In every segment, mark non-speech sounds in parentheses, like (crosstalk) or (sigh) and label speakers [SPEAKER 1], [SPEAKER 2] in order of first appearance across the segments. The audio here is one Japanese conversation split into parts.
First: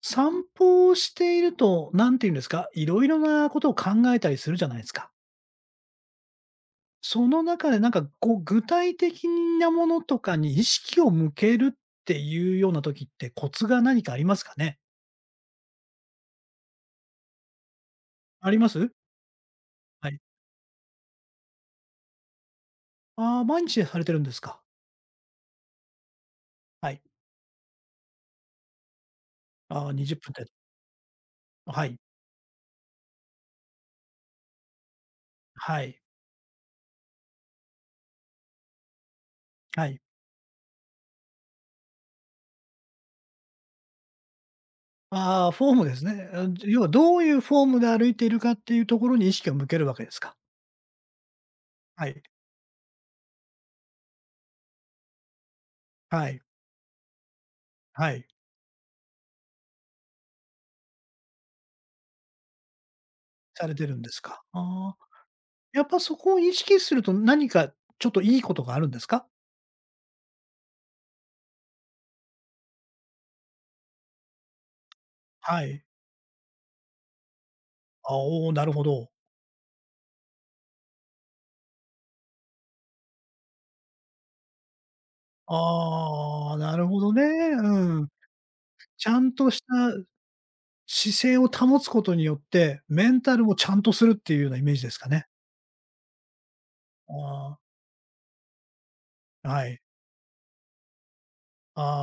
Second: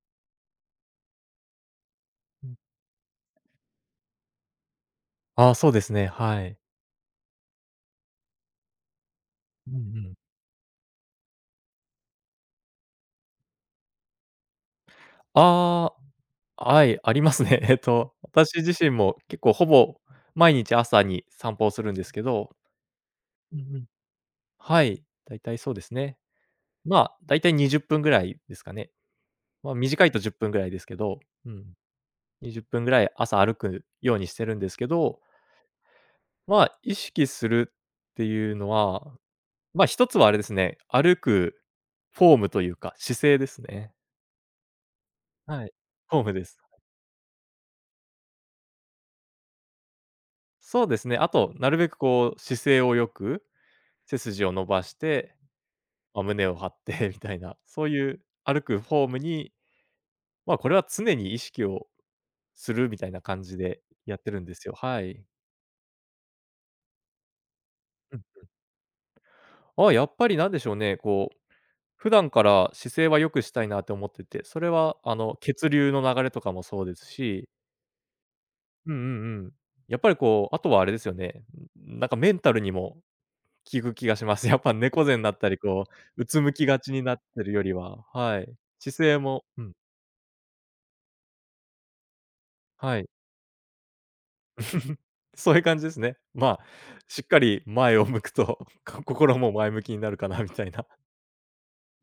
[SPEAKER 1] 散歩をしていると、何て言うんで
[SPEAKER 2] う
[SPEAKER 1] す
[SPEAKER 2] ん。
[SPEAKER 1] か、いろいろなことを考えたりするじゃないですか。
[SPEAKER 2] ああ、そうですね、はい。
[SPEAKER 1] その中でなんかこう、具体的な
[SPEAKER 2] うんう
[SPEAKER 1] もの
[SPEAKER 2] ん。
[SPEAKER 1] とかに意識を向けるっていうような時って、コツが何かありますかね？
[SPEAKER 2] ああ、はい、ありますね。(laughs)
[SPEAKER 1] あ
[SPEAKER 2] 私
[SPEAKER 1] りま
[SPEAKER 2] 自
[SPEAKER 1] す？
[SPEAKER 2] 身も結構ほぼ
[SPEAKER 1] はい。
[SPEAKER 2] 毎日朝に散歩をするんですけど、
[SPEAKER 1] ああ、
[SPEAKER 2] うんう
[SPEAKER 1] 毎日
[SPEAKER 2] ん。
[SPEAKER 1] されてるんですか。
[SPEAKER 2] はい、だいたいそうですね。
[SPEAKER 1] は
[SPEAKER 2] ま
[SPEAKER 1] い。
[SPEAKER 2] あ、だいたい20分ぐらいですかね。まあ、
[SPEAKER 1] ああ、
[SPEAKER 2] 短い
[SPEAKER 1] 20
[SPEAKER 2] と
[SPEAKER 1] 分
[SPEAKER 2] 10
[SPEAKER 1] っぷんっ
[SPEAKER 2] 分
[SPEAKER 1] て
[SPEAKER 2] ぐらいですけど、うん、
[SPEAKER 1] はい。
[SPEAKER 2] 20分ぐらい朝歩くようにしてるんですけど、
[SPEAKER 1] はい。
[SPEAKER 2] まあ、意識するっていうのは、まあ、
[SPEAKER 1] はい。
[SPEAKER 2] 一つはあれですね、歩くフォームというか、姿勢ですね。
[SPEAKER 1] ああ、
[SPEAKER 2] は
[SPEAKER 1] フォ
[SPEAKER 2] い、
[SPEAKER 1] ームです
[SPEAKER 2] フォー
[SPEAKER 1] ね。
[SPEAKER 2] ムで
[SPEAKER 1] あ
[SPEAKER 2] す。
[SPEAKER 1] 要はどういうフォームで歩いているかっていうところに意識を向けるわけですか。
[SPEAKER 2] そうですね。あと、なるべく
[SPEAKER 1] はい。
[SPEAKER 2] こう姿勢を良く、背筋を伸ばして、まあ、
[SPEAKER 1] はい。
[SPEAKER 2] 胸を張って (laughs) みたいな、そう
[SPEAKER 1] は
[SPEAKER 2] いう
[SPEAKER 1] い。
[SPEAKER 2] 歩くフォームに、まあ、これは常に意識をするみたいな感じ
[SPEAKER 1] され
[SPEAKER 2] で
[SPEAKER 1] てるんで
[SPEAKER 2] や
[SPEAKER 1] す
[SPEAKER 2] ってる
[SPEAKER 1] か。
[SPEAKER 2] んですよ。
[SPEAKER 1] あ
[SPEAKER 2] は
[SPEAKER 1] あ。
[SPEAKER 2] い。
[SPEAKER 1] やっぱそこを意識すると、何かちょっ
[SPEAKER 2] う
[SPEAKER 1] といい
[SPEAKER 2] ん。
[SPEAKER 1] ことがあるんですか？
[SPEAKER 2] あ、やっぱりなんでしょうね、こう、普段から姿勢は良くしたいなと思ってて、それはあの、
[SPEAKER 1] は
[SPEAKER 2] 血
[SPEAKER 1] い。
[SPEAKER 2] 流の流れとかもそうですし、
[SPEAKER 1] あ、おお、なるほ
[SPEAKER 2] うんう
[SPEAKER 1] ど。
[SPEAKER 2] んうん。やっぱりこう、あとはあれですよね、なんかメンタルにも聞く気がします。(laughs) やっぱ猫背になったり、こう、うつむ
[SPEAKER 1] ああ、
[SPEAKER 2] き
[SPEAKER 1] な
[SPEAKER 2] が
[SPEAKER 1] る
[SPEAKER 2] ち
[SPEAKER 1] ほ
[SPEAKER 2] に
[SPEAKER 1] ど
[SPEAKER 2] な
[SPEAKER 1] ね。
[SPEAKER 2] ってるより
[SPEAKER 1] う
[SPEAKER 2] は、
[SPEAKER 1] ん。
[SPEAKER 2] はい。姿
[SPEAKER 1] ちゃ
[SPEAKER 2] 勢
[SPEAKER 1] ん
[SPEAKER 2] も
[SPEAKER 1] とし
[SPEAKER 2] う
[SPEAKER 1] た
[SPEAKER 2] ん、
[SPEAKER 1] 姿勢を保つことによって、
[SPEAKER 2] は
[SPEAKER 1] メ
[SPEAKER 2] い。
[SPEAKER 1] ンタルもちゃんとするっていうようなイメージです
[SPEAKER 2] (laughs)
[SPEAKER 1] かね。
[SPEAKER 2] そういう感じですね。まあ、しっか
[SPEAKER 1] あ
[SPEAKER 2] り前を向くと、(laughs) か心
[SPEAKER 1] あ、
[SPEAKER 2] も
[SPEAKER 1] は
[SPEAKER 2] 前
[SPEAKER 1] い。
[SPEAKER 2] 向きになるかなみたいな、(laughs)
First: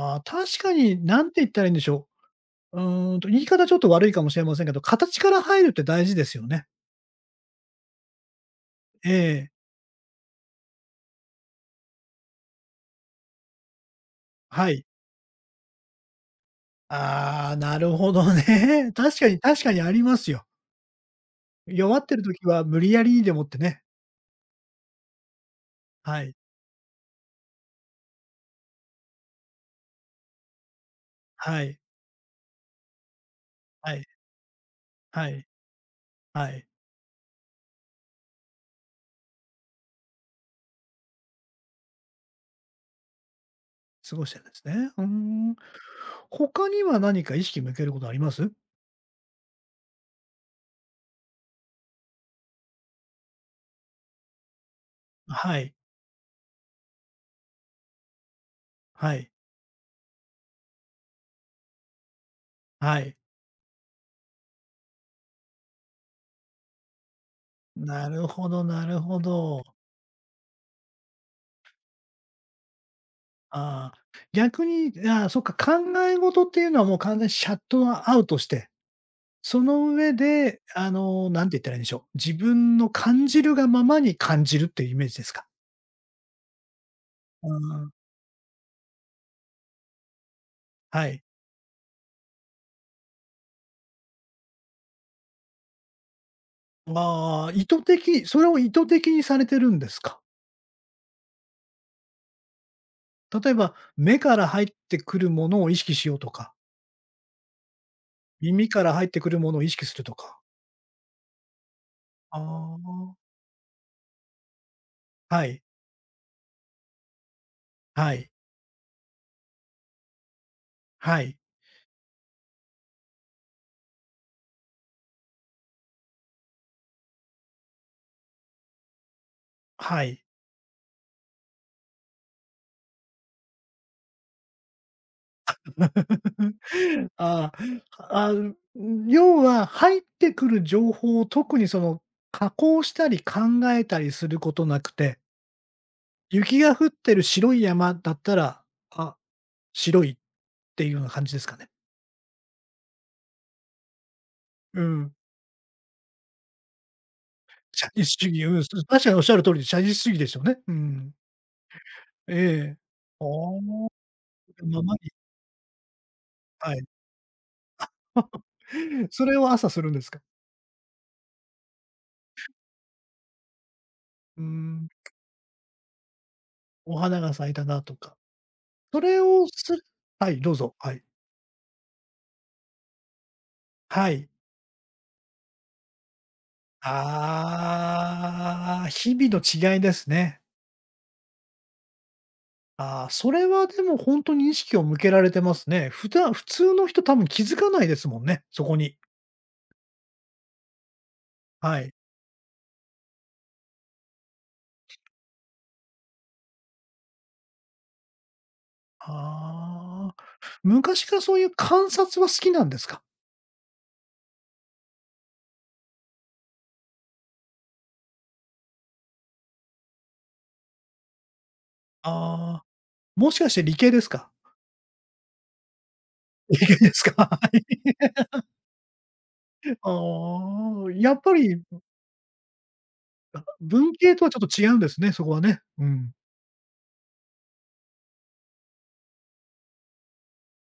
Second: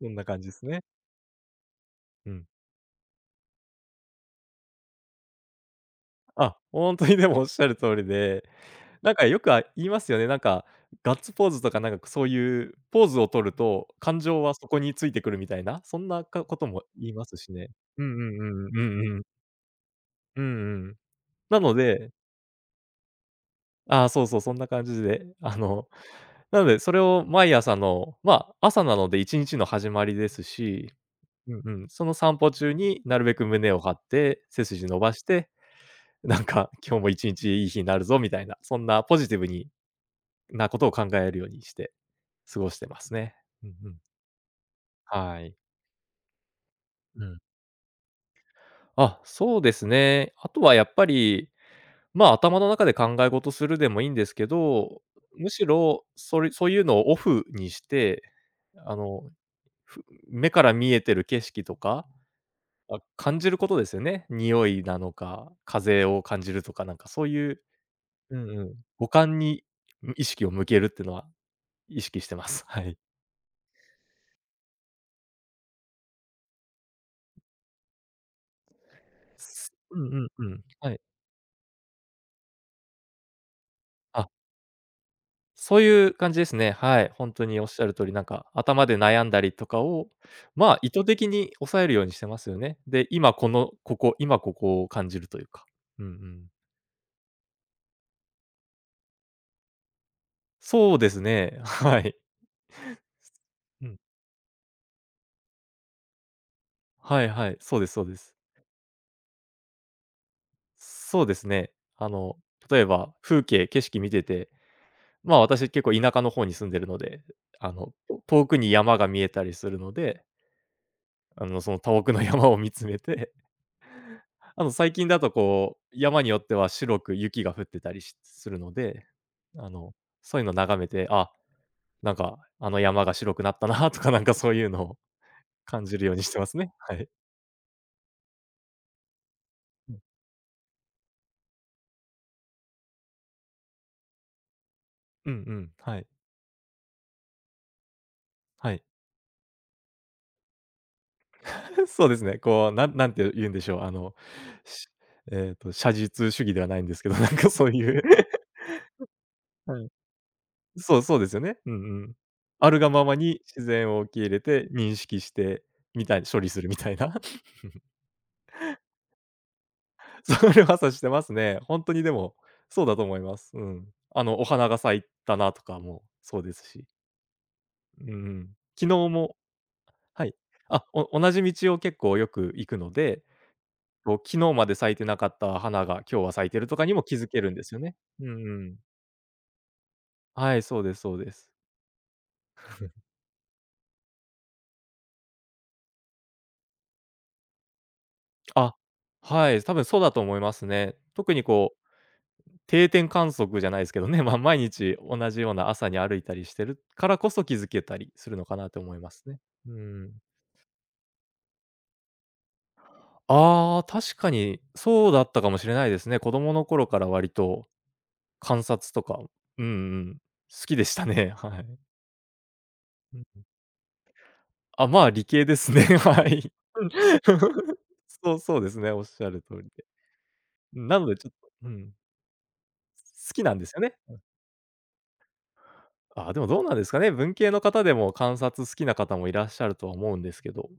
[SPEAKER 2] そん
[SPEAKER 1] あ、
[SPEAKER 2] な感じで
[SPEAKER 1] 確
[SPEAKER 2] す
[SPEAKER 1] か
[SPEAKER 2] ね。
[SPEAKER 1] に、なんて言ったらいいんでしょ
[SPEAKER 2] うん。
[SPEAKER 1] う。うーんと、言い方ちょっと悪いかもしれませんけど、形から入るって大事ですよ
[SPEAKER 2] あ、
[SPEAKER 1] ね。
[SPEAKER 2] 本当にでもおっしゃる通りで、
[SPEAKER 1] え
[SPEAKER 2] なんかよ
[SPEAKER 1] え、
[SPEAKER 2] く、あ、言いますよね。なんか、ガッツポーズとかなんかそういうポーズを取ると、感情はそ
[SPEAKER 1] は
[SPEAKER 2] こ
[SPEAKER 1] い。
[SPEAKER 2] についてくるみたいな、そんなかことも言います
[SPEAKER 1] あ
[SPEAKER 2] し
[SPEAKER 1] あ、
[SPEAKER 2] ね。
[SPEAKER 1] なる
[SPEAKER 2] う
[SPEAKER 1] ほ
[SPEAKER 2] んう
[SPEAKER 1] ど
[SPEAKER 2] ん
[SPEAKER 1] ね。
[SPEAKER 2] うんうん。う
[SPEAKER 1] (laughs)
[SPEAKER 2] ん
[SPEAKER 1] 確
[SPEAKER 2] うん。
[SPEAKER 1] かに確かにあります
[SPEAKER 2] う
[SPEAKER 1] よ。
[SPEAKER 2] んうん。なの
[SPEAKER 1] 弱っ
[SPEAKER 2] で、
[SPEAKER 1] てる時は無理やりにでもってね、
[SPEAKER 2] ああ、そうそう、そんな感じで、あの、
[SPEAKER 1] はい、
[SPEAKER 2] なので、それを毎朝の、まあ、朝なので1日の始まりですし、う
[SPEAKER 1] は
[SPEAKER 2] んう
[SPEAKER 1] い、
[SPEAKER 2] ん、その散歩中になるべく胸を張
[SPEAKER 1] は
[SPEAKER 2] っ
[SPEAKER 1] い、
[SPEAKER 2] て、背筋伸ばし
[SPEAKER 1] はい、
[SPEAKER 2] て、なん
[SPEAKER 1] はい、
[SPEAKER 2] か (laughs) 今日も1日いい日になるぞみたいな、そんなポジティブになことを考えるようにして過ごしてますね。うんうん。
[SPEAKER 1] 過ごしてるんですね。うー
[SPEAKER 2] はい。
[SPEAKER 1] ん。他には何
[SPEAKER 2] う
[SPEAKER 1] か
[SPEAKER 2] ん。
[SPEAKER 1] 意識向けることあります？
[SPEAKER 2] あ、そうですね。あとはやっぱり、まあ、頭の中で考え事するでもいいんですけど、む
[SPEAKER 1] は
[SPEAKER 2] し
[SPEAKER 1] い、
[SPEAKER 2] ろそれそういうのをオフにして、あ
[SPEAKER 1] は
[SPEAKER 2] の、
[SPEAKER 1] い、
[SPEAKER 2] ふ目から見えてる景色とか、
[SPEAKER 1] は
[SPEAKER 2] あ、
[SPEAKER 1] い。
[SPEAKER 2] 感じることですよね。匂いなのか、風を感じるとか、なんかそういう、
[SPEAKER 1] なる
[SPEAKER 2] う
[SPEAKER 1] ほ
[SPEAKER 2] んう
[SPEAKER 1] ど
[SPEAKER 2] ん。
[SPEAKER 1] なる
[SPEAKER 2] 五
[SPEAKER 1] ほ
[SPEAKER 2] 感
[SPEAKER 1] ど。
[SPEAKER 2] に、意識を向けるっていうのは意識してます。はい。
[SPEAKER 1] ああ、逆に、ああ、そっか、考え事っていうのはもう完全にシャットアウトして、そ
[SPEAKER 2] す
[SPEAKER 1] の
[SPEAKER 2] う
[SPEAKER 1] 上
[SPEAKER 2] んうんう
[SPEAKER 1] で、
[SPEAKER 2] ん。
[SPEAKER 1] あ
[SPEAKER 2] はい。
[SPEAKER 1] の、なんて言ったらいいんでしょう、自分の感じるがままに
[SPEAKER 2] あ、
[SPEAKER 1] 感じるっていうイメージですか？
[SPEAKER 2] そういう感じですね。はい。ほんと
[SPEAKER 1] う
[SPEAKER 2] におっしゃ
[SPEAKER 1] ん、
[SPEAKER 2] る通り、なんか頭で悩んだりとかを、まあ、意図
[SPEAKER 1] はい。
[SPEAKER 2] 的に抑えるようにしてますよね。で、今このここ、今ここを感じるというか。うんうん。
[SPEAKER 1] まあ、意図的それを意図的にされてるんですか？
[SPEAKER 2] そうですね。はい。
[SPEAKER 1] 例えば、
[SPEAKER 2] うん。
[SPEAKER 1] 目から入ってくるものを意識しようとか、
[SPEAKER 2] はいはい、そうですそうです。
[SPEAKER 1] 耳から入ってくるものを意識するとか。
[SPEAKER 2] そうですね。あの、
[SPEAKER 1] あ
[SPEAKER 2] 例えば
[SPEAKER 1] あ、
[SPEAKER 2] 風景、景色見てて、まあ、
[SPEAKER 1] はい、
[SPEAKER 2] 私結構田舎の方に住んでるので、あの、
[SPEAKER 1] はい、
[SPEAKER 2] 遠くに山が見えたりするので、
[SPEAKER 1] はい、
[SPEAKER 2] あの、その遠くの (laughs) 山を見つめて、あの、最近だとこう、山によっては白く雪が降ってたりしするので、あの、
[SPEAKER 1] はい。
[SPEAKER 2] そういうの眺めて、あ、なんか、あの山が白くなったなとか、なんかそういうのを感じるようにしてますね。はい。
[SPEAKER 1] (laughs) ああ、あ、要は
[SPEAKER 2] う
[SPEAKER 1] 入
[SPEAKER 2] ん、
[SPEAKER 1] ってくる情報を特にその、加工したり考えたりすることなくて、
[SPEAKER 2] うんうん、はい、
[SPEAKER 1] 雪が降ってる白い山だったら、
[SPEAKER 2] はい。
[SPEAKER 1] あ、白いっていうような感じですかね？
[SPEAKER 2] (laughs) そうですね。こう、なんなんて言うんでしょう、あの、
[SPEAKER 1] う
[SPEAKER 2] し、
[SPEAKER 1] ん。
[SPEAKER 2] 写実主義ではないんですけど、なんかそうい
[SPEAKER 1] 社
[SPEAKER 2] う
[SPEAKER 1] 会主義、
[SPEAKER 2] (laughs)、
[SPEAKER 1] うん、確かにおっしゃる通りで、社
[SPEAKER 2] はい。(laughs)
[SPEAKER 1] 会主義ですよね。う
[SPEAKER 2] そう
[SPEAKER 1] ん。
[SPEAKER 2] そうですよね。うんうん。
[SPEAKER 1] え
[SPEAKER 2] あ
[SPEAKER 1] え。
[SPEAKER 2] るがまま
[SPEAKER 1] あ
[SPEAKER 2] に自然
[SPEAKER 1] あ、
[SPEAKER 2] を受け入れて、
[SPEAKER 1] まま
[SPEAKER 2] 認
[SPEAKER 1] に
[SPEAKER 2] 識してみたい処理する
[SPEAKER 1] は
[SPEAKER 2] み
[SPEAKER 1] い。
[SPEAKER 2] たいな、(laughs)
[SPEAKER 1] (laughs) それを朝するんですか？
[SPEAKER 2] それはさしてますね。本当にでも、そうだと思います。うん。あ
[SPEAKER 1] う
[SPEAKER 2] の、
[SPEAKER 1] ー
[SPEAKER 2] お花が
[SPEAKER 1] ん、
[SPEAKER 2] 咲いたなとかもそうですし。
[SPEAKER 1] お花が咲いたなと
[SPEAKER 2] うんう
[SPEAKER 1] か。
[SPEAKER 2] ん。昨日
[SPEAKER 1] それ
[SPEAKER 2] も、
[SPEAKER 1] をす
[SPEAKER 2] は
[SPEAKER 1] は
[SPEAKER 2] い。
[SPEAKER 1] い、どうぞ、
[SPEAKER 2] あ、
[SPEAKER 1] はい。
[SPEAKER 2] お同じ道を結構よく行くので、
[SPEAKER 1] は
[SPEAKER 2] こう、
[SPEAKER 1] い。
[SPEAKER 2] 昨日まで咲いてなかった花が今日は咲いてるとかにも気づけるんですよね。うんうん。
[SPEAKER 1] ああ、日々の違いですね。
[SPEAKER 2] はい、そうですそうです。
[SPEAKER 1] ああ、それはでもほんとに意識を向けられてますね。普通の人多分気づかないですもんね、そ
[SPEAKER 2] あ、
[SPEAKER 1] こに。
[SPEAKER 2] はい、多分そうだと思いますね。特にこ
[SPEAKER 1] はい。
[SPEAKER 2] う、定点観測じゃないですけどね、まあ、毎日同じような朝に歩いたりしてるからこそ気づけたりするのかなと思いますね。う
[SPEAKER 1] あ
[SPEAKER 2] ん。
[SPEAKER 1] あ、昔からそういう観察は好きなんですか？
[SPEAKER 2] ああ、確かにそうだったかもしれないですね。子供の頃から割と観察とか、うんうん、好きでしたね、(laughs) はい。
[SPEAKER 1] ああ、もしかして理系ですか？
[SPEAKER 2] あ、まあ、理系ですね。(laughs) はい。
[SPEAKER 1] 理系
[SPEAKER 2] うん
[SPEAKER 1] ですか？(laughs) はい。
[SPEAKER 2] (laughs)。そう、そうですね、おっしゃる通りで。う
[SPEAKER 1] あ
[SPEAKER 2] ん
[SPEAKER 1] あ、
[SPEAKER 2] なの
[SPEAKER 1] や
[SPEAKER 2] で
[SPEAKER 1] っ
[SPEAKER 2] ちょっ
[SPEAKER 1] ぱ
[SPEAKER 2] と、
[SPEAKER 1] り、
[SPEAKER 2] うん、好き
[SPEAKER 1] あ、
[SPEAKER 2] なんですよ
[SPEAKER 1] 文
[SPEAKER 2] ね。
[SPEAKER 1] 系とはちょっと違うんですね、そこはね。うん。
[SPEAKER 2] あでもどうなんですかね。文系の方でも観察好きな方もいらっしゃるとは思うんですけど。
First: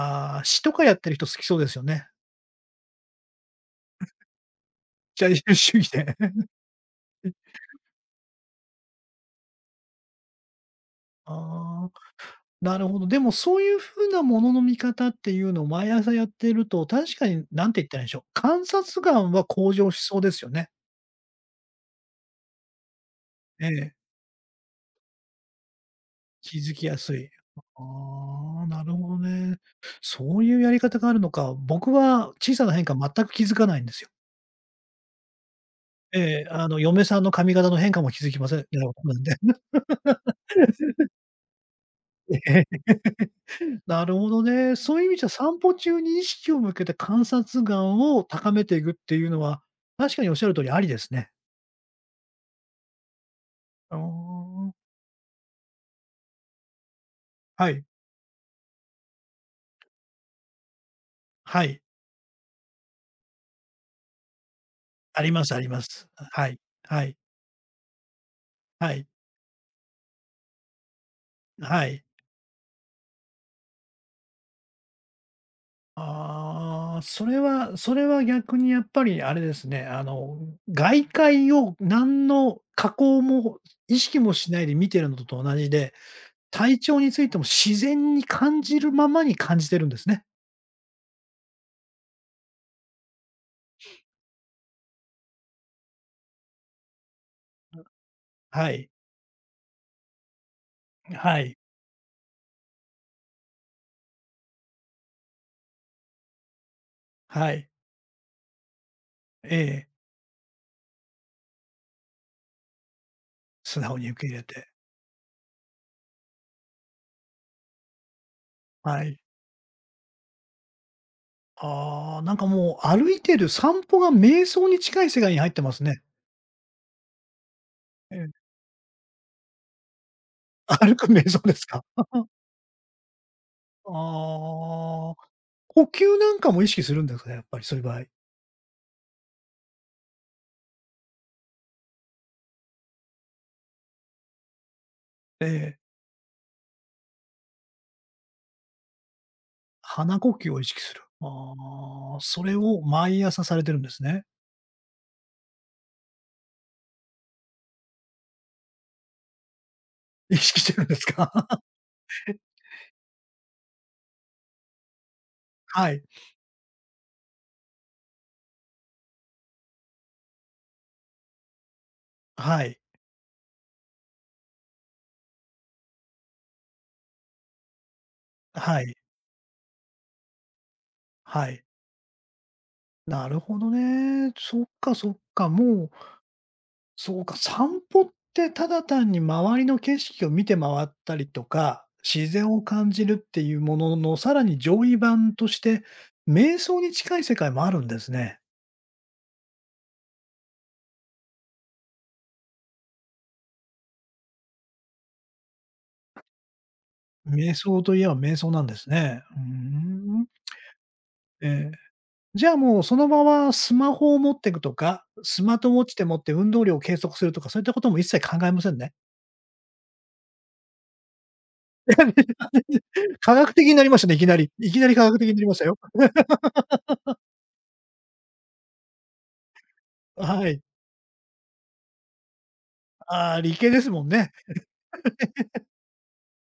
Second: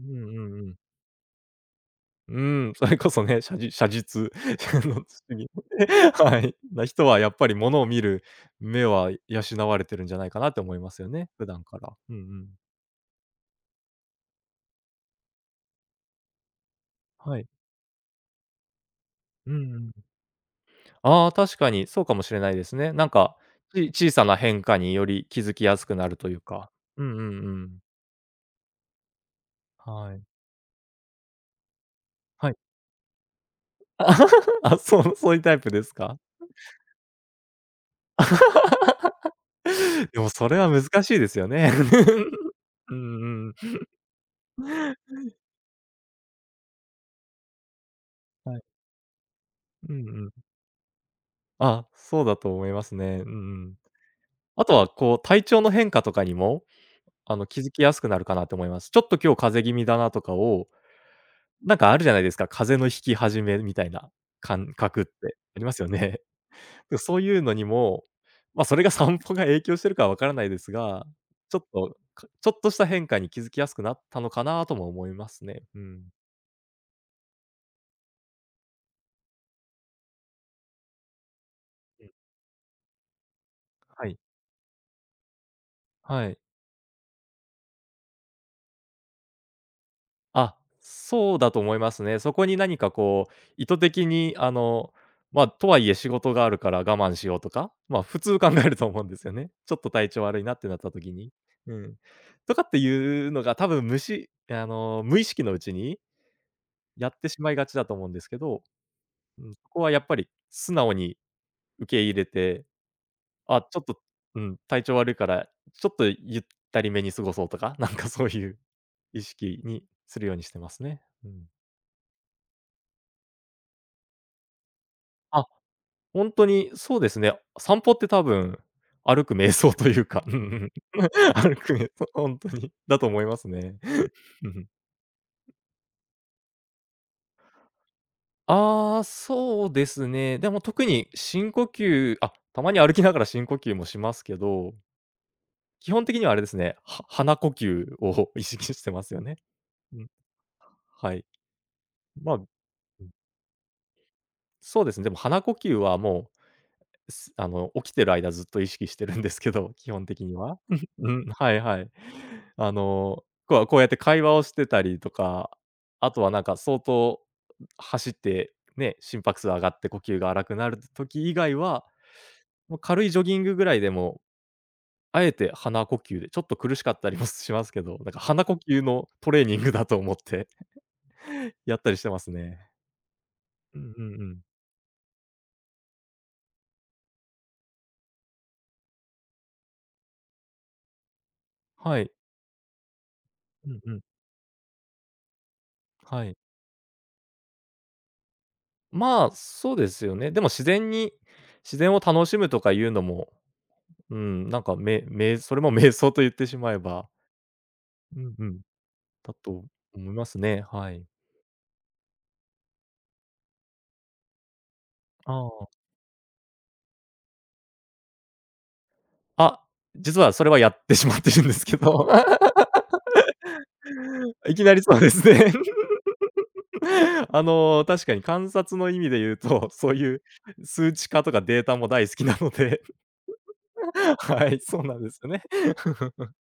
[SPEAKER 2] うんう
[SPEAKER 1] あ、
[SPEAKER 2] ん
[SPEAKER 1] 詩
[SPEAKER 2] う
[SPEAKER 1] と
[SPEAKER 2] ん。
[SPEAKER 1] かやってる人好きそうですよね。
[SPEAKER 2] うん、それこそね、写実写実 (laughs) の
[SPEAKER 1] 最
[SPEAKER 2] 次
[SPEAKER 1] 終主義で。
[SPEAKER 2] (laughs) はい、な人はやっぱり
[SPEAKER 1] (laughs)
[SPEAKER 2] 物を見る目は養われてるんじゃないかなって思いますよね、普段か
[SPEAKER 1] ああ、
[SPEAKER 2] ら。うんうん。
[SPEAKER 1] なるほど。でもそういう風なものの見方っていうのを毎朝やってると、確か
[SPEAKER 2] は
[SPEAKER 1] に
[SPEAKER 2] い。
[SPEAKER 1] 何て言ったらいいんでしょう、観察眼は
[SPEAKER 2] う
[SPEAKER 1] 向
[SPEAKER 2] んう
[SPEAKER 1] 上し
[SPEAKER 2] ん。
[SPEAKER 1] そうですよね。
[SPEAKER 2] ああ、確かにそうかもしれないですね。なんか、
[SPEAKER 1] え
[SPEAKER 2] ち
[SPEAKER 1] え。
[SPEAKER 2] 小さな変化により気づきやすくなるという
[SPEAKER 1] 気
[SPEAKER 2] か。
[SPEAKER 1] づきや
[SPEAKER 2] うん
[SPEAKER 1] す
[SPEAKER 2] うん
[SPEAKER 1] い。
[SPEAKER 2] うん。
[SPEAKER 1] ああ、なるほどね。
[SPEAKER 2] はい。
[SPEAKER 1] そういうやり方があるのか。僕は
[SPEAKER 2] は
[SPEAKER 1] 小
[SPEAKER 2] い。
[SPEAKER 1] さな変化全く気づかないんですよ。
[SPEAKER 2] (laughs) あ、そう、そういうタイプですか？
[SPEAKER 1] ええ、あの、嫁さんの髪型の変化も気づきません。みたいなことなんで。
[SPEAKER 2] (laughs) でもそれは難しいですよね。
[SPEAKER 1] (laughs) ええ。
[SPEAKER 2] (laughs) うんうん。
[SPEAKER 1] なるほどね。そういう意味じゃ散歩中に意識を向けて観察眼を高
[SPEAKER 2] はい。
[SPEAKER 1] めていくっていうのは、
[SPEAKER 2] うんう
[SPEAKER 1] 確かにおっし
[SPEAKER 2] ん。
[SPEAKER 1] ゃる通りありですね。
[SPEAKER 2] あ、そうだと思いますね。うんうん。
[SPEAKER 1] あ
[SPEAKER 2] あと
[SPEAKER 1] あ。
[SPEAKER 2] はこう体調の変化とかにも、あの、気
[SPEAKER 1] は
[SPEAKER 2] づき
[SPEAKER 1] い。
[SPEAKER 2] やすくなるかなと思います。ちょっと今日風邪気味だなとかを、
[SPEAKER 1] は
[SPEAKER 2] なん
[SPEAKER 1] い。
[SPEAKER 2] かあるじゃないですか、風邪の引き始めみたいな感覚って
[SPEAKER 1] あります
[SPEAKER 2] あ
[SPEAKER 1] あ
[SPEAKER 2] り
[SPEAKER 1] り
[SPEAKER 2] ま
[SPEAKER 1] ま
[SPEAKER 2] すよ
[SPEAKER 1] す。
[SPEAKER 2] ね。
[SPEAKER 1] はい。
[SPEAKER 2] で、
[SPEAKER 1] は
[SPEAKER 2] そ
[SPEAKER 1] い。
[SPEAKER 2] ういうのにも、まあ、それが
[SPEAKER 1] はい。
[SPEAKER 2] 散歩が影響してるかはわからないですが、ちょっ
[SPEAKER 1] は
[SPEAKER 2] と、
[SPEAKER 1] い。
[SPEAKER 2] かちょっとした変化に気づきやすくなったのかなとも思いますね。うん。
[SPEAKER 1] ああ、それはそれは逆にやっぱりあれですね、あの、外界を何の加工も意
[SPEAKER 2] は
[SPEAKER 1] 識
[SPEAKER 2] い。
[SPEAKER 1] もしないで見てるのと同じで、
[SPEAKER 2] はい。
[SPEAKER 1] 体調についても自然に感じるままに感じてるんですね。
[SPEAKER 2] あ、そうだと思いますね。そこに何かこう、意図的にあの、まあ、とはいえ仕事があるから我慢しようとか、まあ、普通考え
[SPEAKER 1] は
[SPEAKER 2] ると
[SPEAKER 1] い。
[SPEAKER 2] 思うんですよね。ちょっと体調悪いなってなった時に。
[SPEAKER 1] はい。
[SPEAKER 2] うん。とかっていうのが多分無しあの、無意識のうちにやってし
[SPEAKER 1] は
[SPEAKER 2] まいが
[SPEAKER 1] い。
[SPEAKER 2] ちだと思うんですけど、うん、
[SPEAKER 1] え
[SPEAKER 2] そこ
[SPEAKER 1] え、
[SPEAKER 2] はやっぱり素直に受け入れて、あ、ち
[SPEAKER 1] 素
[SPEAKER 2] ょっと、
[SPEAKER 1] 直に受け入
[SPEAKER 2] う
[SPEAKER 1] れ
[SPEAKER 2] ん、
[SPEAKER 1] て。
[SPEAKER 2] 体調悪いから、ちょっとゆったりめに過ごそうとか、(laughs) なんかそういう
[SPEAKER 1] はい。
[SPEAKER 2] 意識にするようにしてますね。うん。
[SPEAKER 1] ああ、なんかもう歩いてる散歩が瞑想に近い世界に
[SPEAKER 2] あ、
[SPEAKER 1] 入ってますね。
[SPEAKER 2] ほんとにそうですね。散歩って
[SPEAKER 1] え
[SPEAKER 2] 多
[SPEAKER 1] え。
[SPEAKER 2] 分、歩く瞑想というか、(laughs) うんう
[SPEAKER 1] (laughs)
[SPEAKER 2] ん。
[SPEAKER 1] 歩く瞑想で
[SPEAKER 2] 歩
[SPEAKER 1] す
[SPEAKER 2] く
[SPEAKER 1] か？
[SPEAKER 2] 瞑想、ほんとに、だと思いますね。う
[SPEAKER 1] あ
[SPEAKER 2] ん、
[SPEAKER 1] あ、呼吸なんかも意識するんですかね？やっぱりそういう場合。
[SPEAKER 2] ああ、そうですね。でも特に深呼吸あ、たまに歩きながら深呼吸もしますけど
[SPEAKER 1] ええ。
[SPEAKER 2] 基本的にはあれですね、は鼻呼吸を (laughs) 意識してますよね。うん、
[SPEAKER 1] 鼻呼吸を意識する。
[SPEAKER 2] はい。
[SPEAKER 1] ああ、
[SPEAKER 2] まあ、
[SPEAKER 1] そ
[SPEAKER 2] う
[SPEAKER 1] れを
[SPEAKER 2] ん、
[SPEAKER 1] 毎朝されてるんですね。
[SPEAKER 2] そうですね、でも鼻呼吸はもう、すあの、起きてる間ずっと意識してるんですけど、(laughs) 基本的
[SPEAKER 1] (laughs)
[SPEAKER 2] に
[SPEAKER 1] 意
[SPEAKER 2] は。
[SPEAKER 1] 識してるん
[SPEAKER 2] (laughs)
[SPEAKER 1] です
[SPEAKER 2] うん、
[SPEAKER 1] か？
[SPEAKER 2] はい
[SPEAKER 1] (laughs)
[SPEAKER 2] はい。あの、こうこうやって会話をしてたりとか、
[SPEAKER 1] はい。
[SPEAKER 2] あとはなんか相当走って、ね、心拍数上がって呼吸が荒くなる時以外は、
[SPEAKER 1] は
[SPEAKER 2] もう
[SPEAKER 1] い。
[SPEAKER 2] 軽いジョギングぐらいでもあえて鼻呼吸で、ちょっと苦しかったりも (laughs) しますけど、なんか鼻呼
[SPEAKER 1] は
[SPEAKER 2] 吸
[SPEAKER 1] い。
[SPEAKER 2] のトレーニングだと思って
[SPEAKER 1] は
[SPEAKER 2] (laughs)
[SPEAKER 1] い。
[SPEAKER 2] やったりしてますね。
[SPEAKER 1] なるほど
[SPEAKER 2] うんうんう
[SPEAKER 1] ね。
[SPEAKER 2] ん。
[SPEAKER 1] そっかそっか。もう、そうか、散歩ってただ単に周りの景色を見て回ったりとか、
[SPEAKER 2] はい。
[SPEAKER 1] 自然を感じるっていう
[SPEAKER 2] う
[SPEAKER 1] も
[SPEAKER 2] んう
[SPEAKER 1] の
[SPEAKER 2] ん。
[SPEAKER 1] のさらに上位版として、
[SPEAKER 2] はい。
[SPEAKER 1] 瞑想に近い世界もあるんですね。
[SPEAKER 2] まあ、そうですよね。でも自然を楽しむとかいうのも、うん、なんかそれも (laughs) 瞑想と言ってしまえば、
[SPEAKER 1] 瞑想といえば
[SPEAKER 2] うん
[SPEAKER 1] 瞑
[SPEAKER 2] う
[SPEAKER 1] 想
[SPEAKER 2] ん、
[SPEAKER 1] なんですね。う
[SPEAKER 2] だ
[SPEAKER 1] ー
[SPEAKER 2] と思いま
[SPEAKER 1] ん。
[SPEAKER 2] すね。はい。
[SPEAKER 1] ええ。じゃあ、もうその場はスマホを持っていくとか、ス
[SPEAKER 2] あ
[SPEAKER 1] マー
[SPEAKER 2] あ。
[SPEAKER 1] トウォッチでもって運動量を計測するとか、そういったことも一切考えませんね。
[SPEAKER 2] あ、実はそれはやってしまってるんですけど。
[SPEAKER 1] 科学的になりましたね、いきな
[SPEAKER 2] (laughs)
[SPEAKER 1] り。
[SPEAKER 2] いき
[SPEAKER 1] い
[SPEAKER 2] な
[SPEAKER 1] き
[SPEAKER 2] り
[SPEAKER 1] なり
[SPEAKER 2] そう
[SPEAKER 1] 科
[SPEAKER 2] で
[SPEAKER 1] 学
[SPEAKER 2] す
[SPEAKER 1] 的になり
[SPEAKER 2] ね。
[SPEAKER 1] ましたよ。
[SPEAKER 2] (laughs) 確かに観察の意味で言うと、(laughs) そういう
[SPEAKER 1] はい。
[SPEAKER 2] 数値化とかデータも大好きなので、
[SPEAKER 1] ああ、理系ですもん
[SPEAKER 2] (laughs)
[SPEAKER 1] ね。
[SPEAKER 2] はい、そうなんですよね。(laughs)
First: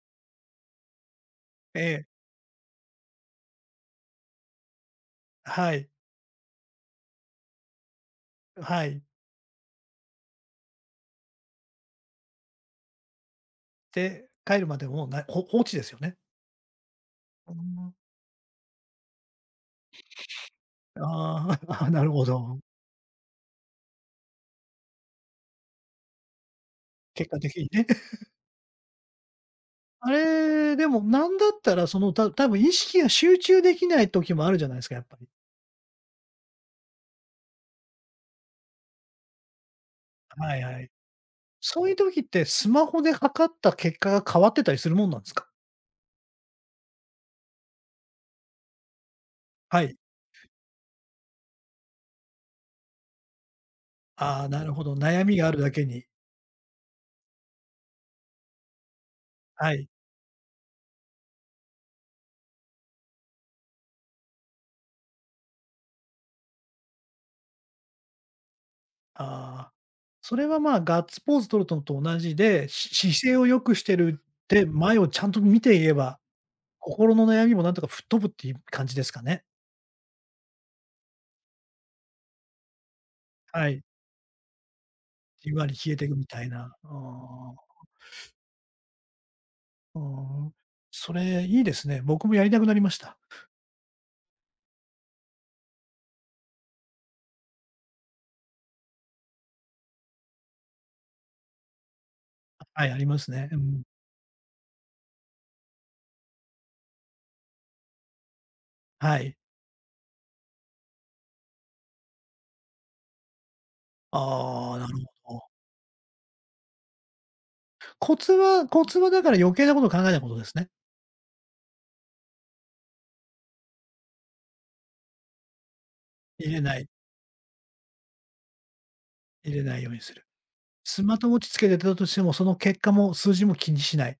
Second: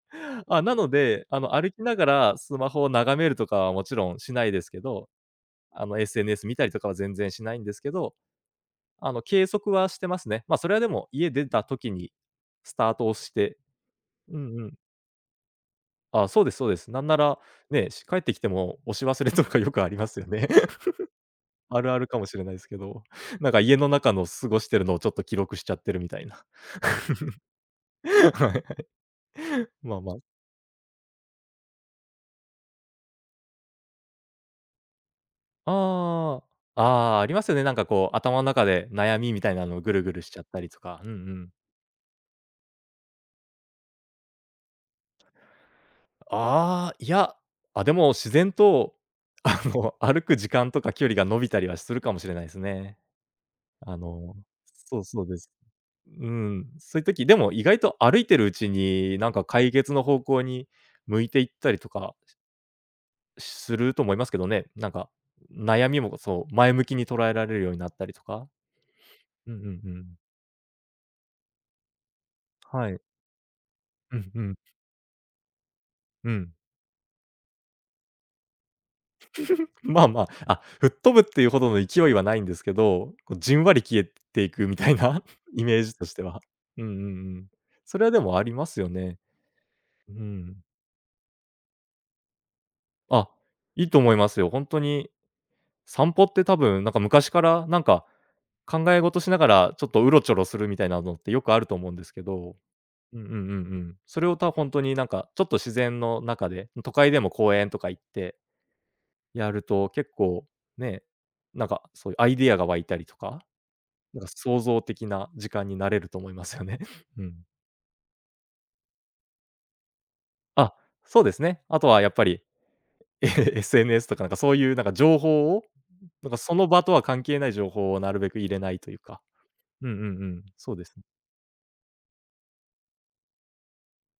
[SPEAKER 2] あ、なので、歩
[SPEAKER 1] え
[SPEAKER 2] きなが
[SPEAKER 1] え、
[SPEAKER 2] らスマホを眺めるとかはもちろんしないですけど、
[SPEAKER 1] はい、
[SPEAKER 2] SNS 見たりとかは全然しないんですけど、
[SPEAKER 1] はい。
[SPEAKER 2] 計測はしてますね。まあ、それはでも家出た時にスタートをして、
[SPEAKER 1] で、
[SPEAKER 2] うん
[SPEAKER 1] 帰
[SPEAKER 2] う
[SPEAKER 1] る
[SPEAKER 2] ん。
[SPEAKER 1] までもう、放置ですよね。
[SPEAKER 2] あ、そうですそうです。なんなら、
[SPEAKER 1] う
[SPEAKER 2] ね、
[SPEAKER 1] ん。
[SPEAKER 2] 帰ってきても押し忘れとかよくありますよね。
[SPEAKER 1] あ
[SPEAKER 2] あ
[SPEAKER 1] あ、(laughs)
[SPEAKER 2] るあ
[SPEAKER 1] な
[SPEAKER 2] る
[SPEAKER 1] る
[SPEAKER 2] か
[SPEAKER 1] ほ
[SPEAKER 2] もしれない
[SPEAKER 1] ど。
[SPEAKER 2] ですけど、(laughs) なんか家の中の過ごしてるのをちょっと記録しちゃってるみたいな。(laughs)
[SPEAKER 1] 結果的にね。(laughs)
[SPEAKER 2] はい。まあ
[SPEAKER 1] あ
[SPEAKER 2] まあ。
[SPEAKER 1] れ、でもなんだったら、その、多分意識が集中できない時もあるじゃないですか、やっぱり。
[SPEAKER 2] ああ、ああ、ありますよね。なんかこう、頭の中で悩みみたいなのをぐるぐるしちゃっ
[SPEAKER 1] は
[SPEAKER 2] た
[SPEAKER 1] い
[SPEAKER 2] り
[SPEAKER 1] は
[SPEAKER 2] と
[SPEAKER 1] い。
[SPEAKER 2] か。うんうん。
[SPEAKER 1] そういう時って、スマホで測った結果が変わってたりするもんなんですか？
[SPEAKER 2] ああ、いや、あ、でも自然と、(laughs)
[SPEAKER 1] はい。
[SPEAKER 2] 歩く時間とか距離が伸びたりはするかもしれないですね。あの、
[SPEAKER 1] ああ、なるほど、
[SPEAKER 2] そう
[SPEAKER 1] 悩
[SPEAKER 2] そう
[SPEAKER 1] み
[SPEAKER 2] で
[SPEAKER 1] が
[SPEAKER 2] す。
[SPEAKER 1] あるだけに。
[SPEAKER 2] うん、そういう時、でも意外と歩いてるうちに、なんか解
[SPEAKER 1] はい。
[SPEAKER 2] 決の方向に向いていったりとかすると思いますけどね。なんか、悩みもそう、前向きに捉えられるようになったりとか。うんうん
[SPEAKER 1] あ
[SPEAKER 2] う
[SPEAKER 1] あ、
[SPEAKER 2] ん。
[SPEAKER 1] それは、まあ、ガッツポーズ取るとのと同じで、し
[SPEAKER 2] はい。
[SPEAKER 1] 姿勢を良くして
[SPEAKER 2] う
[SPEAKER 1] る
[SPEAKER 2] んう
[SPEAKER 1] っ
[SPEAKER 2] ん。
[SPEAKER 1] て、前をちゃんと見ていれば、
[SPEAKER 2] うん。
[SPEAKER 1] 心の悩みもなんとか吹っ飛ぶっていう感じですかね。
[SPEAKER 2] まあまあ、あ、吹っ飛ぶっていうほどの勢いはないんですけど、こうじん
[SPEAKER 1] は
[SPEAKER 2] わり
[SPEAKER 1] い。
[SPEAKER 2] 消えていくみたいな
[SPEAKER 1] じ
[SPEAKER 2] (laughs)
[SPEAKER 1] ん
[SPEAKER 2] イ
[SPEAKER 1] わり
[SPEAKER 2] メー
[SPEAKER 1] 消え
[SPEAKER 2] ジ
[SPEAKER 1] て
[SPEAKER 2] と
[SPEAKER 1] い
[SPEAKER 2] し
[SPEAKER 1] く
[SPEAKER 2] て
[SPEAKER 1] み
[SPEAKER 2] は。
[SPEAKER 1] たいな。
[SPEAKER 2] うん
[SPEAKER 1] あ
[SPEAKER 2] うんうん。
[SPEAKER 1] あ、
[SPEAKER 2] それはでもありますよね。
[SPEAKER 1] う
[SPEAKER 2] う
[SPEAKER 1] ん。
[SPEAKER 2] ん。
[SPEAKER 1] それいいですね。僕もやりたくなりました。
[SPEAKER 2] あ、いいと思いますよ。本当に散歩って多分なんか昔からなんか、考え事しながらちょっとうろちょろするみたいなのってよくあると思うんですけど
[SPEAKER 1] はい、あり
[SPEAKER 2] う
[SPEAKER 1] ま
[SPEAKER 2] んうんう
[SPEAKER 1] す
[SPEAKER 2] ん
[SPEAKER 1] ね。う
[SPEAKER 2] う
[SPEAKER 1] ん。
[SPEAKER 2] ん。それをたほんになんか、ちょっと自然の中で、都会でも公園とか行って
[SPEAKER 1] はい。
[SPEAKER 2] やると、結構ね、なんかそういうアイデアが湧いたりとか、なんか創
[SPEAKER 1] ああ、
[SPEAKER 2] 造
[SPEAKER 1] なる
[SPEAKER 2] 的な
[SPEAKER 1] ほど。
[SPEAKER 2] 時間になれると思いますよね。(laughs) うん。
[SPEAKER 1] コツはだから余計なことを考えないことですね。
[SPEAKER 2] あ、そうですね。あとはやっぱり、SNS とかなんかそういうなんか情報を、なんか
[SPEAKER 1] 入
[SPEAKER 2] そ
[SPEAKER 1] れ
[SPEAKER 2] の
[SPEAKER 1] な
[SPEAKER 2] 場
[SPEAKER 1] い、
[SPEAKER 2] とは関係ない情報をなるべく入れないというか。
[SPEAKER 1] 入れない
[SPEAKER 2] う
[SPEAKER 1] よ
[SPEAKER 2] ん
[SPEAKER 1] う
[SPEAKER 2] う
[SPEAKER 1] に
[SPEAKER 2] ん
[SPEAKER 1] する。
[SPEAKER 2] うん、そうです
[SPEAKER 1] ス
[SPEAKER 2] ね。
[SPEAKER 1] マートウォッチつけてたとしても、その結果も数字も気にしない。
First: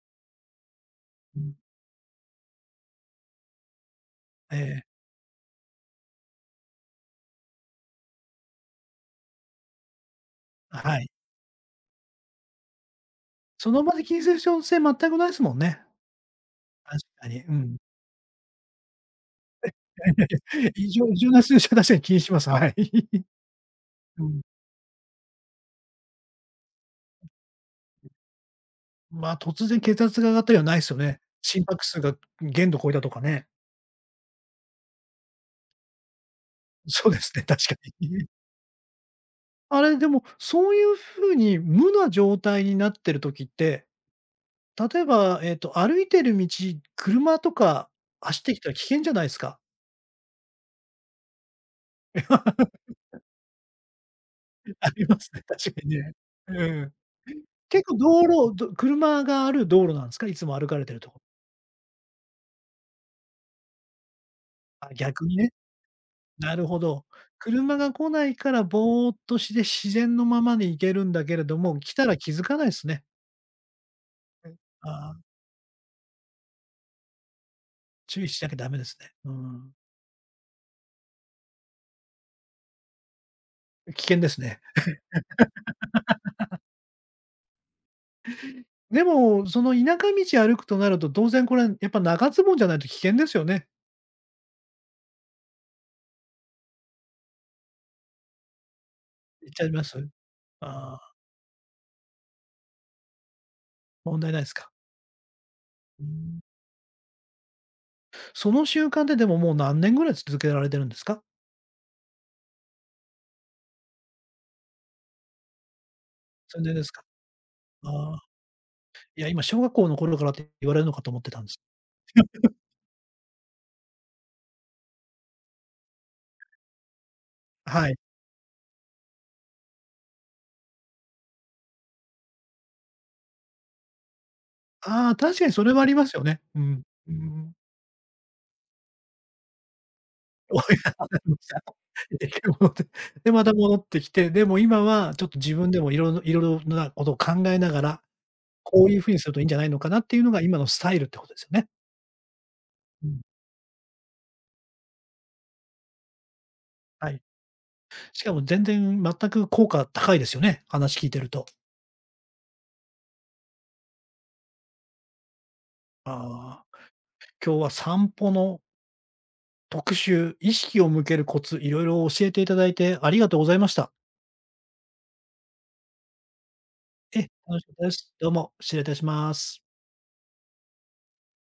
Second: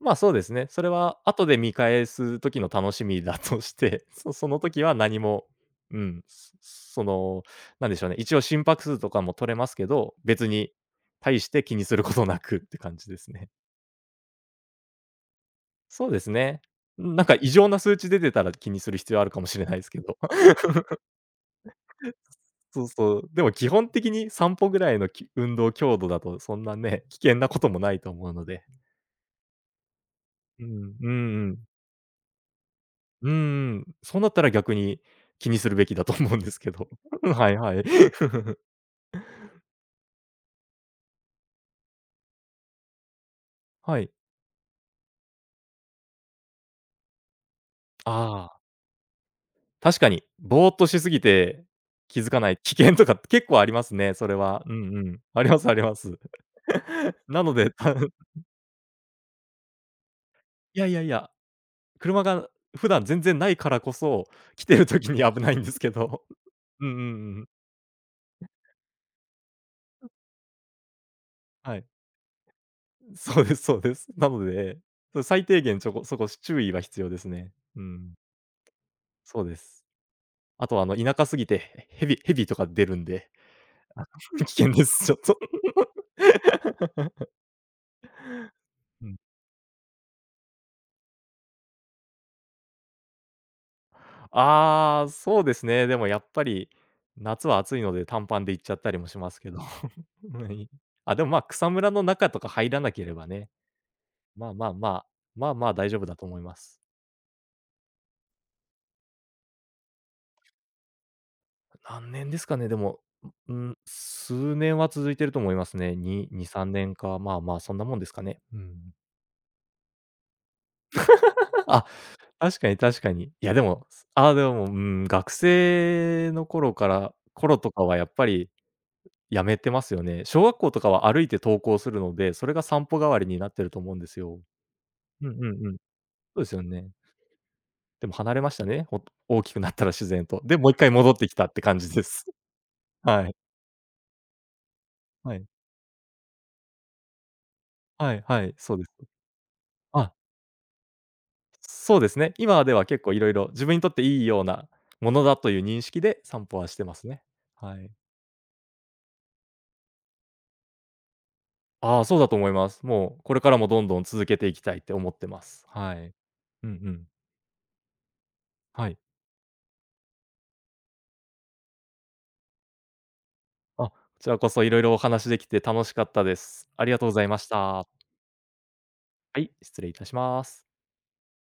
[SPEAKER 2] まあ、そうですね。それは
[SPEAKER 1] う
[SPEAKER 2] 後
[SPEAKER 1] ん。
[SPEAKER 2] で見返す時の楽しみだとして、(laughs) そそ
[SPEAKER 1] え
[SPEAKER 2] の
[SPEAKER 1] え、
[SPEAKER 2] 時は何も、うん、その、なんでしょうね、一応心拍数とかも取れますけど、別に
[SPEAKER 1] はい。
[SPEAKER 2] 大して気にすることなくって感じですね。
[SPEAKER 1] その場で気にする必要性全くないですもんね。
[SPEAKER 2] そうですね。
[SPEAKER 1] 確
[SPEAKER 2] なん
[SPEAKER 1] か
[SPEAKER 2] か
[SPEAKER 1] に。
[SPEAKER 2] 異
[SPEAKER 1] う
[SPEAKER 2] 常
[SPEAKER 1] ん。
[SPEAKER 2] な数値出てたら気にする必要あるかもしれないですけど。(laughs)
[SPEAKER 1] (laughs) 異常な数字は確かに気にします。はい。
[SPEAKER 2] そうそ
[SPEAKER 1] (laughs)
[SPEAKER 2] う。でも基本的
[SPEAKER 1] う
[SPEAKER 2] に
[SPEAKER 1] ん。
[SPEAKER 2] 散歩ぐらいの運動強度だとそんなね、危険なこともないと思うので。
[SPEAKER 1] まあ、突然血圧が上がったりは
[SPEAKER 2] う
[SPEAKER 1] ないです
[SPEAKER 2] ん、
[SPEAKER 1] よ
[SPEAKER 2] うんう
[SPEAKER 1] ね。
[SPEAKER 2] ん。
[SPEAKER 1] 心拍数が限度超えたとか
[SPEAKER 2] う
[SPEAKER 1] ね。
[SPEAKER 2] んん。そうなったら逆に気にするべきだと思うんですけど。
[SPEAKER 1] そうで
[SPEAKER 2] (laughs)
[SPEAKER 1] すね、
[SPEAKER 2] はい
[SPEAKER 1] 確
[SPEAKER 2] は
[SPEAKER 1] か
[SPEAKER 2] い。
[SPEAKER 1] に。(laughs)
[SPEAKER 2] (laughs)
[SPEAKER 1] あれ、でも、そういうふうに無な状態になってる時って
[SPEAKER 2] はい。
[SPEAKER 1] 例えば、歩いてる道、車とか
[SPEAKER 2] あ
[SPEAKER 1] 走ってき
[SPEAKER 2] あ、
[SPEAKER 1] たら危険じゃないですか。
[SPEAKER 2] 確かに。ぼーっとしすぎて気づかない危
[SPEAKER 1] (laughs)
[SPEAKER 2] 険とか結構ありますね、それは。う
[SPEAKER 1] あ
[SPEAKER 2] んう
[SPEAKER 1] りま
[SPEAKER 2] ん。
[SPEAKER 1] すね、
[SPEAKER 2] あります
[SPEAKER 1] 確
[SPEAKER 2] あ
[SPEAKER 1] か
[SPEAKER 2] りま
[SPEAKER 1] にね。
[SPEAKER 2] す。
[SPEAKER 1] うん。
[SPEAKER 2] (laughs) なので、
[SPEAKER 1] 結構道
[SPEAKER 2] (laughs)
[SPEAKER 1] 路ど車がある道路なんですか？いつも歩か
[SPEAKER 2] い
[SPEAKER 1] れ
[SPEAKER 2] や
[SPEAKER 1] て
[SPEAKER 2] い
[SPEAKER 1] る
[SPEAKER 2] やい
[SPEAKER 1] とこ。
[SPEAKER 2] や、車が普段全然ないからこそ、来てる
[SPEAKER 1] あ、
[SPEAKER 2] 時に
[SPEAKER 1] 逆に
[SPEAKER 2] 危
[SPEAKER 1] ね。
[SPEAKER 2] ないんですけど。
[SPEAKER 1] なるほ
[SPEAKER 2] (laughs) うんうん
[SPEAKER 1] ど。
[SPEAKER 2] うん。
[SPEAKER 1] 車が来ないからぼーっとして自然のままに行けるんだけれど
[SPEAKER 2] は
[SPEAKER 1] も、
[SPEAKER 2] い。
[SPEAKER 1] 来たら気づかないですね。
[SPEAKER 2] そうですそうです。なので、
[SPEAKER 1] あー
[SPEAKER 2] 最低限ちょこそこ注意は必要ですね。うん。
[SPEAKER 1] 注意しなきゃダメですね。う
[SPEAKER 2] そうで
[SPEAKER 1] ん。
[SPEAKER 2] す。あと、田舎すぎて、蛇とか出るんで、
[SPEAKER 1] 危
[SPEAKER 2] あ
[SPEAKER 1] 険で
[SPEAKER 2] (laughs)
[SPEAKER 1] す
[SPEAKER 2] 危
[SPEAKER 1] ね。
[SPEAKER 2] 険です、ちょっと。
[SPEAKER 1] で
[SPEAKER 2] うん。
[SPEAKER 1] も、その田舎道歩くとなると、当然これやっぱ長ズボンじゃないと危険ですよね。
[SPEAKER 2] (laughs) ああ、そうですね。でもやっぱり、夏は暑いので短パンで行っちゃったりもします
[SPEAKER 1] 行
[SPEAKER 2] け
[SPEAKER 1] っ
[SPEAKER 2] ど。(laughs)
[SPEAKER 1] ちゃ
[SPEAKER 2] は
[SPEAKER 1] います？
[SPEAKER 2] い。
[SPEAKER 1] ああ。
[SPEAKER 2] あ、でも、草むらの中とか入らなければね、
[SPEAKER 1] 問題ないで
[SPEAKER 2] ま
[SPEAKER 1] す
[SPEAKER 2] あま
[SPEAKER 1] か？
[SPEAKER 2] あまあ、まあまあ大丈
[SPEAKER 1] うー
[SPEAKER 2] 夫だと思
[SPEAKER 1] ん。
[SPEAKER 2] います。
[SPEAKER 1] その習慣ってでももう何年ぐらい続けられてるんですか？
[SPEAKER 2] 何年ですかね、でも、うん、数年は続いてると思いますね。2、2、
[SPEAKER 1] それ
[SPEAKER 2] 3
[SPEAKER 1] でです
[SPEAKER 2] 年
[SPEAKER 1] か？
[SPEAKER 2] か、まあまあ、そんなもんです
[SPEAKER 1] ああ、
[SPEAKER 2] かね。うん。
[SPEAKER 1] いや、今小学校の頃からって言われるのかと思ってたんです。
[SPEAKER 2] (laughs) あ確かに確かに。いやでも、ああ、でも、うん、学生の頃とか
[SPEAKER 1] は
[SPEAKER 2] は
[SPEAKER 1] い。
[SPEAKER 2] やっぱりやめてますよね。小学校とかは歩いて登校するので、それが散歩代わりになってると思うんですよ。
[SPEAKER 1] ああ、
[SPEAKER 2] うん
[SPEAKER 1] 確
[SPEAKER 2] う
[SPEAKER 1] かにそ
[SPEAKER 2] んう
[SPEAKER 1] れ
[SPEAKER 2] ん。
[SPEAKER 1] はありますよね。
[SPEAKER 2] そうです
[SPEAKER 1] う
[SPEAKER 2] よ
[SPEAKER 1] ん。
[SPEAKER 2] ね。
[SPEAKER 1] うーん。
[SPEAKER 2] でも離れましたね、大きくなったら自然と。
[SPEAKER 1] (laughs) おや、
[SPEAKER 2] で、もう一回
[SPEAKER 1] (unintelligible) ま
[SPEAKER 2] 戻ってきたって
[SPEAKER 1] た。
[SPEAKER 2] 感じです。
[SPEAKER 1] で、
[SPEAKER 2] (laughs)
[SPEAKER 1] (laughs) 戻って、
[SPEAKER 2] は
[SPEAKER 1] で、
[SPEAKER 2] い。
[SPEAKER 1] また戻ってきて、でも今はちょっ
[SPEAKER 2] は
[SPEAKER 1] と
[SPEAKER 2] い。
[SPEAKER 1] 自分でもいろいろなことを考えながら、
[SPEAKER 2] はいはい、そうで
[SPEAKER 1] こ
[SPEAKER 2] す。
[SPEAKER 1] ういう風にするといいんじゃないのかなっ
[SPEAKER 2] あ、
[SPEAKER 1] ていうのが今のスタイルってことですよね。
[SPEAKER 2] そうですね。今では結
[SPEAKER 1] う
[SPEAKER 2] 構い
[SPEAKER 1] ん。
[SPEAKER 2] ろいろ自分にとっていいようなものだという認識で散歩はしてます
[SPEAKER 1] はい。
[SPEAKER 2] ね。はい。
[SPEAKER 1] しかも全然全く効果高いですよね、話聞いてると。
[SPEAKER 2] ああ、そうだと思います。もうこれからもどんどん続けていきたいって思ってます。はい。
[SPEAKER 1] ああ、
[SPEAKER 2] うんうん。
[SPEAKER 1] 今日は散歩の
[SPEAKER 2] はい。
[SPEAKER 1] 特集、意識を向けるコツ、いろいろ教えていただいてありがとうございまし
[SPEAKER 2] あ、
[SPEAKER 1] た。
[SPEAKER 2] こちらこそいろいろお話できて楽しかったです。ありがとうご
[SPEAKER 1] え
[SPEAKER 2] ざいまし
[SPEAKER 1] 楽しかった
[SPEAKER 2] た。
[SPEAKER 1] です。どうも、失礼いたしま
[SPEAKER 2] はい、
[SPEAKER 1] す。
[SPEAKER 2] 失礼いたします。